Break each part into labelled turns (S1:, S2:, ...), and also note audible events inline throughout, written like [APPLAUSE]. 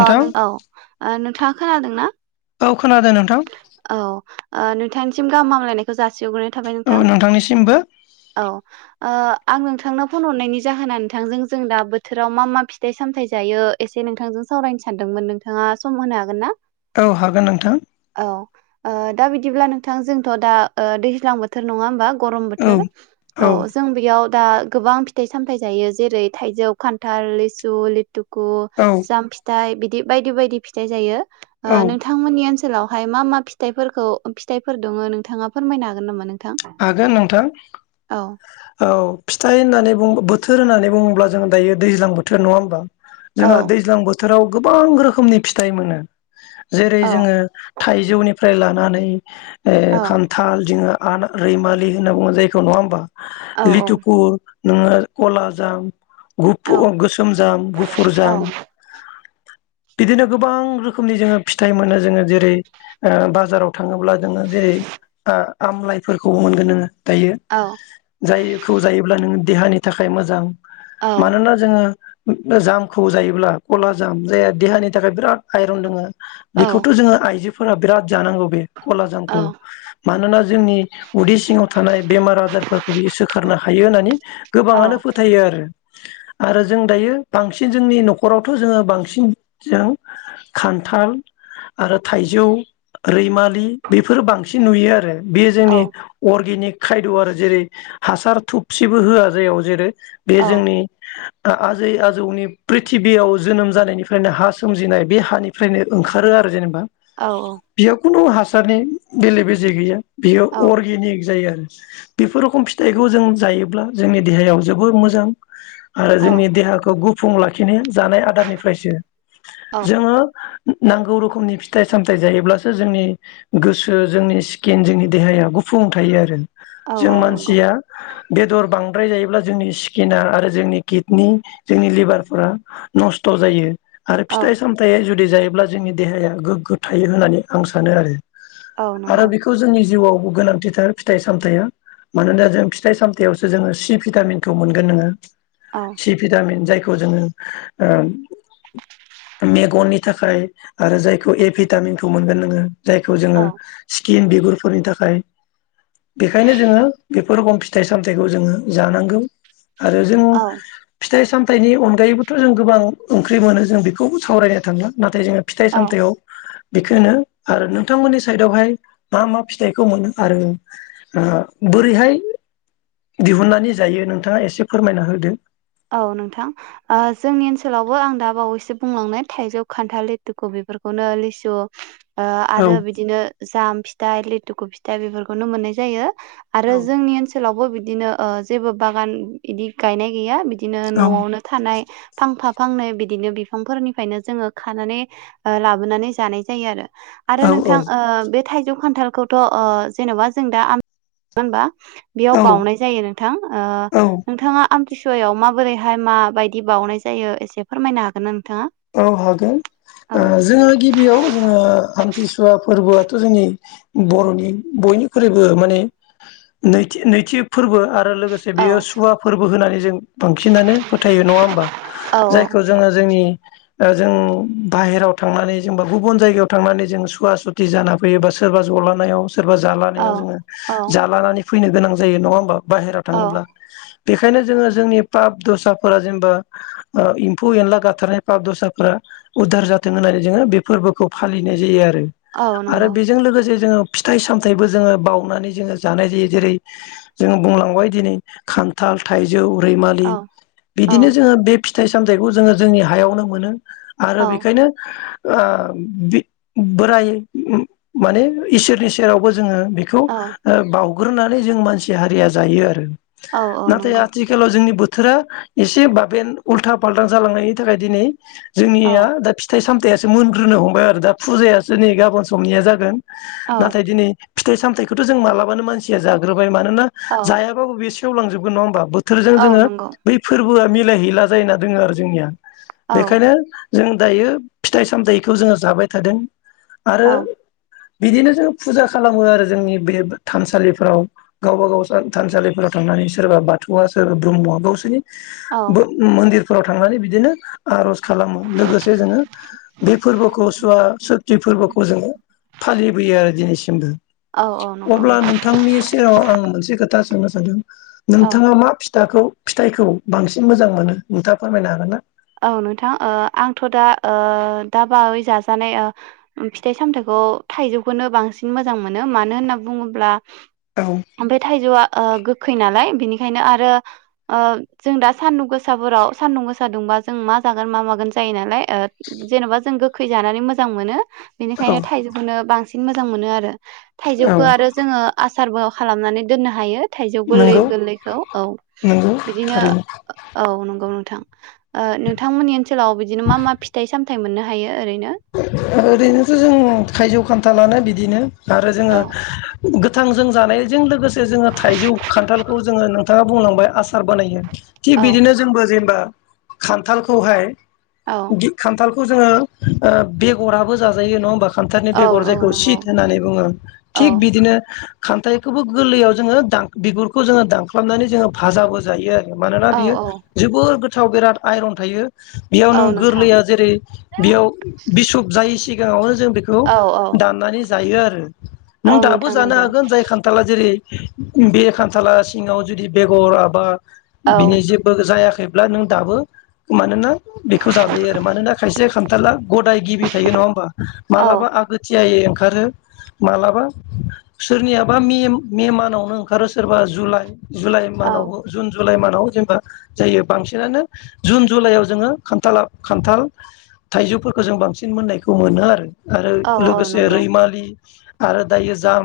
S1: ओ नों औ ओ नों थाङा खोनादों ना?
S2: औ खोनादों नोंथां
S1: औ ओ नोंथां सिम गाहामलायनायखौ जासि हरग्रोनाय थाबाय
S2: औ
S1: नोंथां
S2: नोंथांनिसिमबो
S1: औ ओ आं नोंथांननो फन हरनायनि जाहोना नोंथांजों जों दा बोथोराव मा मा फिथाइ सामथायाइ जायो एसे नोंथांजों सावरायनो सानदोंमोन नोंथाङा सम होनो हागोन ना?
S2: औ हागोन नोंथां ।
S1: औ ओ दा बिदिब्ला नोंथां जोंथ' दा ओ दैज्लां बोथोर नङा होमबा? गरम
S2: औ
S1: बोथोर औ जों बेयाव दा गोबां फिथाइ सामथायाइ जायो जेरै थाइजौ, खान्थाल, लिसु, लिथु खु
S2: औ
S1: जाम फिथाइ बिदि बि बायदि बायदि फिथाइ जायो
S2: औ ।
S1: मोननि ओनसोलावहाय मा मा फिथफोरखौ फिथाइफोर दङ नोंथाङा फोरमायनो हागोन नामा नोंथां?
S2: हागोन नोंथां ।
S1: औ ।
S2: औ फिथाइ होननानै बुं बोथोर होननानै बुङोब्ला जोंङो दायो दैज्लां बोथोर नङा होनोमबा?
S1: औ
S2: जोंहा दैज्लां बोस बोथोराव गोबां रोखोमनि फिथाइ मोनो । जेरै
S1: औ
S2: जोङो थाइजौनि फ्राय लानानै ए
S1: औ
S2: खान्थाल [UNINTELLIGIBLE] [UNINTELLIGIBLE] रैमालि होनना बुङो जायखौ नङा होमबा?
S1: औ
S2: लिथुकु नोङो कला जाम गुबफु
S1: औ
S2: ओ गुफुर गोसोम जाम गुफुर
S1: औ
S2: जाम बिदिनो गोबां रोखोमनि जोङो फिथाइ मोनो जोङो जेरै ओ बाजाराव थाङोब्ला जोङो जेरै ओ आमलाय फोरखौबो मोनगोन नोङो दायो
S1: औ
S2: जायखौ जायोब्ला नोङो देहानि थाखाय मोजां
S1: औ
S2: मानोना जोंङो [UNINTELLIGIBLE] जामखौ जायोब्ला क'लाजाम जायहा देहानि थाखाय बिराद आइरन दोंङो
S1: औ
S2: बेखौथ' जोंङो आइजोब फोरा बिराद जानांगौ बे क'लाजामखौ
S1: औ
S2: मानोना जोंनि उदै सिङाव थानाय बेमार आजारफोरखौ बियो सोखारनो हायो होननानै गोबांआनो फोथायो आरो। आरो जों दायो बांसिन जोंनि न'खरावथ' जोङो बांसिन जों खान्थाल आरो थाइजौ रैमालि बेफोरो बांसिन नुयो आरो बेयो
S1: औ
S2: जोंनि अर्गेनिक खायद' आरो जेरै हासार थुबसिबो होआ जेयाव जेरै बे
S1: औ
S2: जोंनि ओ आजै -आजौनि प्रिथिबियाव जोनोम जानायनिफ्रायनो हा सोमजिनाय बे हानिफ्रायनो ओंखारो आरो जेनेबा बियो खुनु हास सारनि बेले बेजे गैया।
S1: औ
S2: अर्गेनिक जायो आरो बेफोरखम फिथाइखौ जों जायोब्ला जोंनि देहायाव जोबोर मोजां आरो
S1: औ
S2: जोंनि देहाखौ गु फुं लाखिनो जानाय आदारनिफ्रायसो जोंङो [UNINTELLIGIBLE] नांगौ रोखोमनि फिथाइ- सामथाइ जायोब्लासो जोंनि गोसो जोंनि स्किन जोंनि देहाया गुफुं थायो आरो
S1: औ
S2: जों
S1: औ नंगौ
S2: मानसिया बेदर बांद्राय जायोब्ला जोंनि स्किना आरो जोंनि किडनि जोंनि लिबारफ्रा नस्थ' जायो। आरो
S1: औ
S2: फिथाइ -सामथाइ जुद दि जायोब्ला जोंनि देहाया गोग्गो थायो होननानै आं सानो आरो
S1: औ
S2: आरो
S1: नंगौ
S2: बेखौ जोंनि जिउआव गोनांथिथार फिथाइ सामथाइया मानोना जों फिथाइ सामथाइयावसो जोंङो सि भिटामिनखौ मोनगोन नोंङो
S1: औ
S2: सि भिटामिन जाय। खौ जोंओ मेगननि थाखाय आरो जायखौ ए भिटामिनखौ मोनगोन नोंओ। जायखौ जोंओ।
S1: औ
S2: सिखिन बिगुरफोरनि थाखाय। बेखायनो जोंओ बेफोर रोखोम फिथाइ सामथाइखौ जोंओ जानांगौ। आरो जों।
S1: औ
S2: फिथाइ सामथाइनि अनगायैबोथ' जों गोबां ओंख्रि मोनो जों बेखौबो सावरायनो थांला नाथाय जोङो फिथाइ
S1: औ
S2: सामथायाव बेखोनो आरो नोंथांमोननि साइडआवहाय मा मा फिथाइखौ मोनो आरो बोरैहाय दिहुननानै जायो नोंथाङा एसे फोरमायना होदो
S1: औ नोंथां जोंनि ओनसोलावबो आं दा बावैसो बुंलांनाय थाइजौ खान्थाल लेथुखु बेफोरखौनो लिसु
S2: औ
S1: आरो बिदिनो जाम फिथाइ लि दुखु फिथा बेफोरखौनो मोननाय जायो
S2: औ
S1: आरो जोंनि ओनसोलावबो बिदि बिदिनो जेबो बागान इदि गायनाय गैया बिदि बिदिनो न'आवनो थानाय फांफा फांनै बिदिनो बिफांफोरनिफ्रायनो जोङो खानानै लाबोनानै जानाय जायो आरो
S2: औ
S1: आरो नोंथां बे थाइजौ खान्थालखौथ' जेनबा जों दा आमथिसुवा नङा होनबा बेयाव
S2: औ
S1: बाउनाय जायो नोंथां
S2: औ
S1: नोंथाङा आमथिसुवायाव मा बोरैहाय माबायदि बावउनाय जायो एसे फोरमायनो हागोना नों
S2: औ हागोन जोङो गिबियाव जोङो आमथिसुवा फोरबोआ जोंनि बर'नि बयनिख्रुइबो माने नैथि फोरबो आरो आरो लोगोसे
S1: औ
S2: बेयो सुवा फोरबो होनानै जों बांसिनानो फोथायो नङा होमबा
S1: औ
S2: जायखौ जोङो जोंनि जों बाहेराव थांनानै जोंबा गुबुन जायगायाव थांनानै जों सुवा सुथि जाना फैयो बा सोरबा जलानायाव सोरबा
S1: औ
S2: जालानायाव जोङो जालानानै फैनो गोनां जायो नङा होनबा बाहेरायाव
S1: औ
S2: थाङोब्ला बेखायनो जोङो जोंनि पाप दसाफोरा जेनेबा एम्फौ एनला गाथारनाय पाब दस्राफोरा उधार जाथों होननानै जोङो बे फोरबोखौ फालिनाय जायो आरो
S1: औ
S2: आरो
S1: नंगौ
S2: बेजों लोगोसे जोङो फिथाइ सामथायाइबो जोङो बावनानै जोङो जानाय जायो जेरै जोङो बुंलांबाय दिनै खान्थाल थाइ जौ रैमालि
S1: औ औ
S2: बिदिनो जोङो बे फिथाइ सामथायखौ जोङो जोंनि हायावनो मोनो आरो
S1: औ
S2: बेखायनो ओ बि बोराय माने इसोरनि सेरावबो जोङो बेखौ
S1: औ
S2: ओ बाव गुरनानै जों मानसि हारिया जायो आरो।
S1: औ औ
S2: नाथाय
S1: नंगौ
S2: आथिखालाव जोंनि बो बोथोरा एसे बाबेन उल्था फाल्थां जालांनायनि थाखाय दिनै
S1: औ
S2: जोंनिया दा फिथाइ साम दाइयासो मोनग्रोनो हमबाय आरो दा फुजायासो नै गाबोन समनिया जागोन।
S1: औ
S2: नाथाय दिनै फिथाइ सामथायखौथ' जों मालाबानो मानसिया जाग्रो बाय मानोना
S1: औ
S2: जायाबाबो बे सेवलां जोबगोन नङा होमबा बो थोरजों
S1: औ
S2: जोङो
S1: नंगौ
S2: बै फोरबोआ मिलायहैला जायना दोङो आरो जोंनिया।
S1: औ
S2: बेखायनो जों दायो फिथाइ सामथायाइखौ जोङो जाबाय थादों। आरो
S1: औ
S2: बिदिनो जों फुजा खालामो आरो जोंनि बे थानसालिफोराव गावबा गाव थानसालिफोराव थांनानै सोरबा बाथौवआ सोरबा ब्रह्मआ गावसोरनि ब
S1: औ
S2: मन्दिर फोराव थांनानै बिदिनो आरज खालामो लोगोसे जोङो बे फोरबोखौ सुवा सुति फोरबोखौ जोङो फालिबोयो आरो दिनैसिम।
S1: औ औ
S2: होनदो। अब्ला
S1: नंगौ
S2: नोंथांनि सेराव आं मोनसे खोथा दा सोंनो सादों।
S1: औ
S2: नोंथाङा मा फि दाखौ फिथाइखौ बांसिन मोजां मोनो नोंथाङा फोरमायनो हागोन ना?
S1: औ नोंथां ओ आंथ' दा ओ दा बावै जाजानाय फिथाइ सामथायाइखौ थाइजौखौनो बांसिन मोजां मोनो मानो होनना बुङोब्ला
S2: औ
S1: ओमफ्राय थाइजौआ ओ गो खै नालाय बिनिखायनो आरो ओ जों दा सान्दुं गोसाफोराव सानान्दुं गोसा दुंबा जों मा जागोन मा मागोन जायो नालाय ओ जेन'बा जों गोखै जानानै मोजां मोनो।
S2: औ
S1: बेनिखायनो थाइजौखौनो बांसिन बिदिनो मोजां मोनो आरो।
S2: औ
S1: थाइजौखौ आरो जोङो आस आसारबो खालामनानै दोननो हायो। थाइजौ गोरलै
S2: नंगौ
S1: गोरलैखौ औ
S2: नंगौ
S1: बिदिनो
S2: थारैनो
S1: औ नंगौ नों थां ओ नोंथांमोननि ओनसोलाव बिदिनो मा मा फिथाइ सामथाइ मोननो हायो। ओरैनो
S2: ओरैनोथ' जों थाइजौ खान थानानो बिदिनो आरो जोङो
S1: औ
S2: गोथां जों जानायजों लोगोसे जोङो थाइजौ खान्थालखौ जोङो। नोंथाङा बुंलांबाय आसार बानायो। थिग
S1: औ
S2: बिदिनो जोंबो जेनेबा खान्थालखौहाय
S1: औ
S2: गि खान्थाल खौ जोङो ओ बेगराबो जाजायो नङा होमबा खानथालनि
S1: औ
S2: बेगर
S1: औ
S2: जायखौ
S1: नंगौ
S2: सित होननानै बुङो
S1: औ
S2: थिग बिदिनो खान्थाइखौबो गोरलैयाव जोङो दान बिगुरखौ जोङो दानख्लाबनानै जोङो भाजाबो जायो आरो। मानोना
S1: औ
S2: बियो
S1: औ
S2: जोबोर गो थाव बिराद आइरन थायो। बेयावनो
S1: औ नोंथां
S2: गोरलैया जेरै बेयाव बिसुब जायैसि सिगाङावनो जों बेखौ
S1: औ औ
S2: दाननानै जायो आरो।
S1: औ
S2: नों दाबो
S1: नोंथां
S2: जानो
S1: नंगौ
S2: हागोन जाय खान्थाला जेरै बे खान्थाला सिङाव जुदि बेगर आबाद
S1: औ
S2: बिनि जेबो जायाखै। खैब्ला नों दाबो मानोना बेखौ जाजायो आरो मानोना खायसे गदाय गिबि थायो नङा होमबा?
S1: औ
S2: मालाबा आगोथियायै ओ ओंखारो मालाबा सोरनियाबा मे मे मानावनो ओंखारो सोरबा जुलाइ। जुलाइ
S1: औ
S2: मावनावबो जुन जु। लाइ मानाव जेनेबा जायो बांसिनानो जुन जुलाइआव जोङो खान्थाला खान्थाल थाइजौफोरखौ जों बांसिन मोननायखौ मोनो आरो। आरो
S1: औ औ
S2: लोगोसे
S1: नंगौ
S2: रैमालि आरो दायो जाम।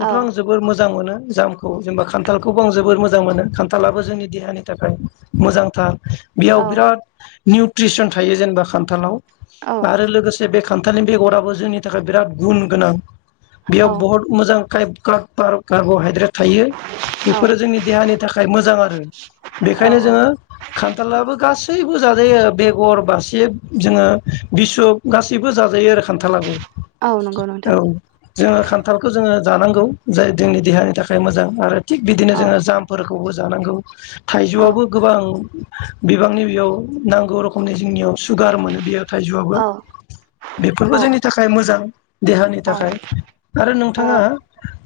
S1: औ
S2: आं जोबोर मोज जां मोनो जामखौ जेनेबा खान्थालखौबो आं जोबोर मोजां मोनो खान्थाबो जोंनि देहानि थाखाय मोजांथार । बेयाव
S1: औ
S2: बिराद। निउट्रिसन थायो जेनेबा खान थालाव
S1: औ
S2: आरो लोगोस जे बे खान्थालनि बेगराबो जोंनि थाखाय बिराद गुन गोनां ।
S1: औ
S2: बेयाव बहुद मोजां काइफ खाथ बार' कार्ब'हाइद्रेट थायो बेफोरो जोंनि देहानि थाखाय मोजां आरो
S1: औ
S2: बेखायनो
S1: औ
S2: जोङो खान्थालाबो गासैबो जाजायो बेगर बासिर जोङो बिशुब गासैबो जाजायो आरो खान्थालाबो
S1: औ नंगौ
S2: ।
S1: नोंथां
S2: औ जोङो खान्थालखौ जोङो जानांगौ जाय जोंनि देहानि थाखाय मोजां आरो थिग बिदिनो
S1: औ
S2: जोङो जामफोरखौबो जानांगौ।
S1: औ
S2: थाइजौआबो गोबां बिबांनि बेयाव नांगौ रखमनि जोंनियाव सुगार मोनो बेयो थाइजौआबो
S1: औ
S2: बेफोरबो
S1: औ
S2: जोंनि थाखाय मोजां देहानि थाखाय आरो नोंथाङा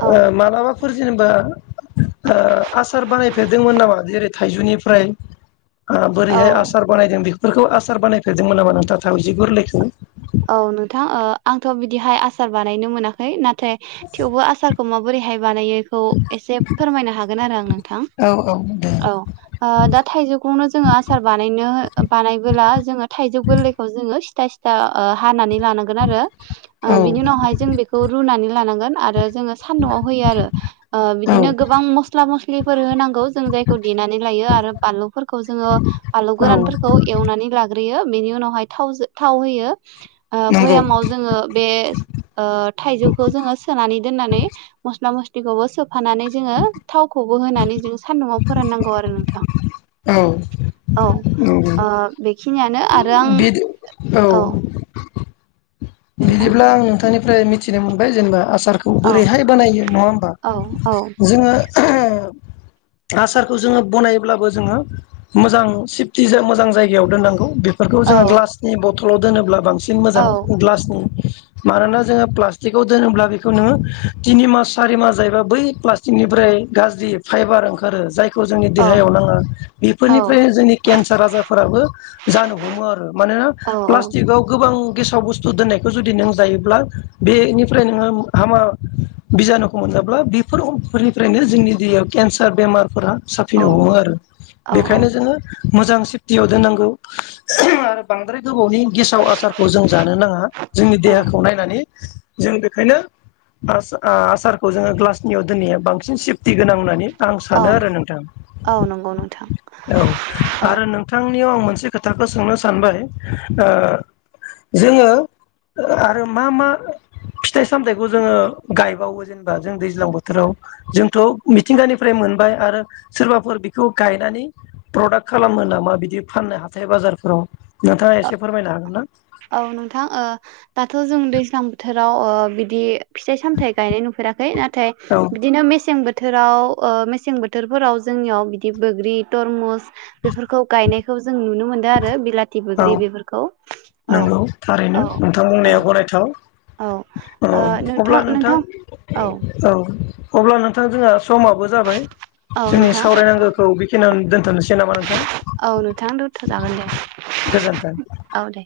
S2: ओ मालाबाफोर जेनेबा ओ आसार बानायफेरदोंमोन नामा जेरै थाइजौनिफ्राय? ओ
S1: औ
S2: बोरैहाय आसार बानायदों बेख फोरखौ आसार बानायद फेरदोंमोन नामा नोंथाङा थावजि गोरलैखौ?
S1: औ नोंथां ओ आंथ' बिदिहाय आस सार बानायनो मोनाखै नाथ थाय थेवबो आसारखौ माबोरैहाय बानायो बेखौ एसे फोरमायनो हागोन आरो आं नोंथां
S2: औ औ दे
S1: औ ओ दा थाइजौखौनो जोङो आसार बानायनो बानायबोला जोङो थाइजौ गोरलैखौ जोङो सिथा सिथा ओ हानानै लानांगोन आरो
S2: औ
S1: ओ बिनि उनावहाय जों बेखौ रुनानै लानांगोन आरो जोङो सान्दुङाव होयो आरो ओ
S2: औ
S1: बिदिनो गोबां मस्ला मस्ल फ्रिफोर होनां गौ जों जायखौ देनानै लायो आरो बानलुफोरखौ जोङो बानलु
S2: औ
S1: गोरानफोरखौ एवनानै लाग्रोयो । बेनि उनावहाय थावजों थाव होयो । ओ
S2: नंगौ
S1: भयामाव जोङो बे ओ थाइजौखौ जोङो सोनानै दोननानै मस्ला मस लिखौ सो फानानै जोङो थावखौ होनानै जों सानदुङाव फोराननांगौ आरो नोंथां
S2: औ
S1: औ ओ बेखि
S2: बिदि औ [INAUDIBLE] [INAUDIBLE]
S1: नोंथां
S2: बिदिब्ला आं नोंथांनि फ्राय मिथिना मोनबाय जेनेबा आस टारखौ
S1: औ
S2: बोरैहाय बानायो नङा होमबा
S1: औ औ
S2: जोङो ओ आसारखौ जोङो बनायब्लाबो जोङो मोजां सेफटि मोजां जायगायाव दोननांगौ बे
S1: औ
S2: जोंङो ग्लासनि बथल सल' दोनोब्ला बां सिन मोजां
S1: औ
S2: ग्लास मानोना जोङो प्लाटिकआव दोनोब्ला बेखौ नोङो तिनि मास सारि मास जायोैबा बै प्लास्टिकनिफ्राय गाज्रि फाइबार ओंखार जाय खौ जोंनि
S1: औ
S2: देहायाव नाङा
S1: औ
S2: बेफोरनिफ्रायनो जोंनि केन्सार आजारफोराबो जानो हमो आरो मानोना
S1: औ
S2: प्लास्टिकआव गोबां गेसाव बुस्थु दोननायखौ जुदि नों जायोब्ला बेनिफ्राय नोङो हामा बिजानुखौ मोनाब्ला बेफोर फोरनिफ्रायनो जोंनि दैयाव केन्सार बेमारफोरा
S1: औ
S2: साफिनो हमो आरो बेखायनो
S1: औ
S2: जोङो मोजां सेफटियाव दोननांगौ आरो बांद्राय गोबावनि गेसाव आसारखौ जों जानो नाङा। जोंनि
S1: औ
S2: देहाखौ नायनानै जों बेखायनो आसारखौ जोङो ग्लासनियाव दोननाया बांसिन सेफटि गोनां होननानै आं
S1: औ
S2: सानो आरो नोंथां
S1: औ नंगौ नोंथां
S2: औ
S1: औ
S2: आरो नोंथांनियाव आं मोन से खोथाखौ सोंनो सानबाय जोङो ओ आरो मा मा फिथाइ सामथायाइखौ जोङो गायबावो जेनेबा जों दैज्लां बोथोराव जोंथ' मिथिंगानिफ्राय मोनबाय आरो सोरबाफोर बेखौ गायनानै प्रदाक्ट खालामो नामा बिदि फाननाय हाथाय बाजारफोराव नोंथाङा
S1: ओ
S2: एसे फोरमायनो हागोन ना?
S1: औ नोंथां ओ दाथ' जों दैज्लां बोथोराव ओ बिदि फिथाइ सामथाइ गायनाय नुफेराखै नाथाय
S2: औ
S1: बिदिनो मेसें बो बोथोराव मेसें बोथोरफोराव जोंनियाव बिदि बोग्रि तरमुस बेफोरखौ गायनाय जों नुनो मोनदों आरो बिला
S2: औ नंगौ
S1: औ
S2: थारैनो नोंथां
S1: औ
S2: बुंनाया गनायथाव
S1: औ
S2: अ अब्ला नोंथां औ अब्ला नोंथां जोंहा समाबो जाबाय
S1: औ
S2: जोंनि
S1: नोंथां
S2: सावरायनांगोखौ बेखिनियावनो दोनथ'नोसै नामा नोंथां
S1: औ नोंथां जागोन दे
S2: गोजोन्थों।
S1: औ दे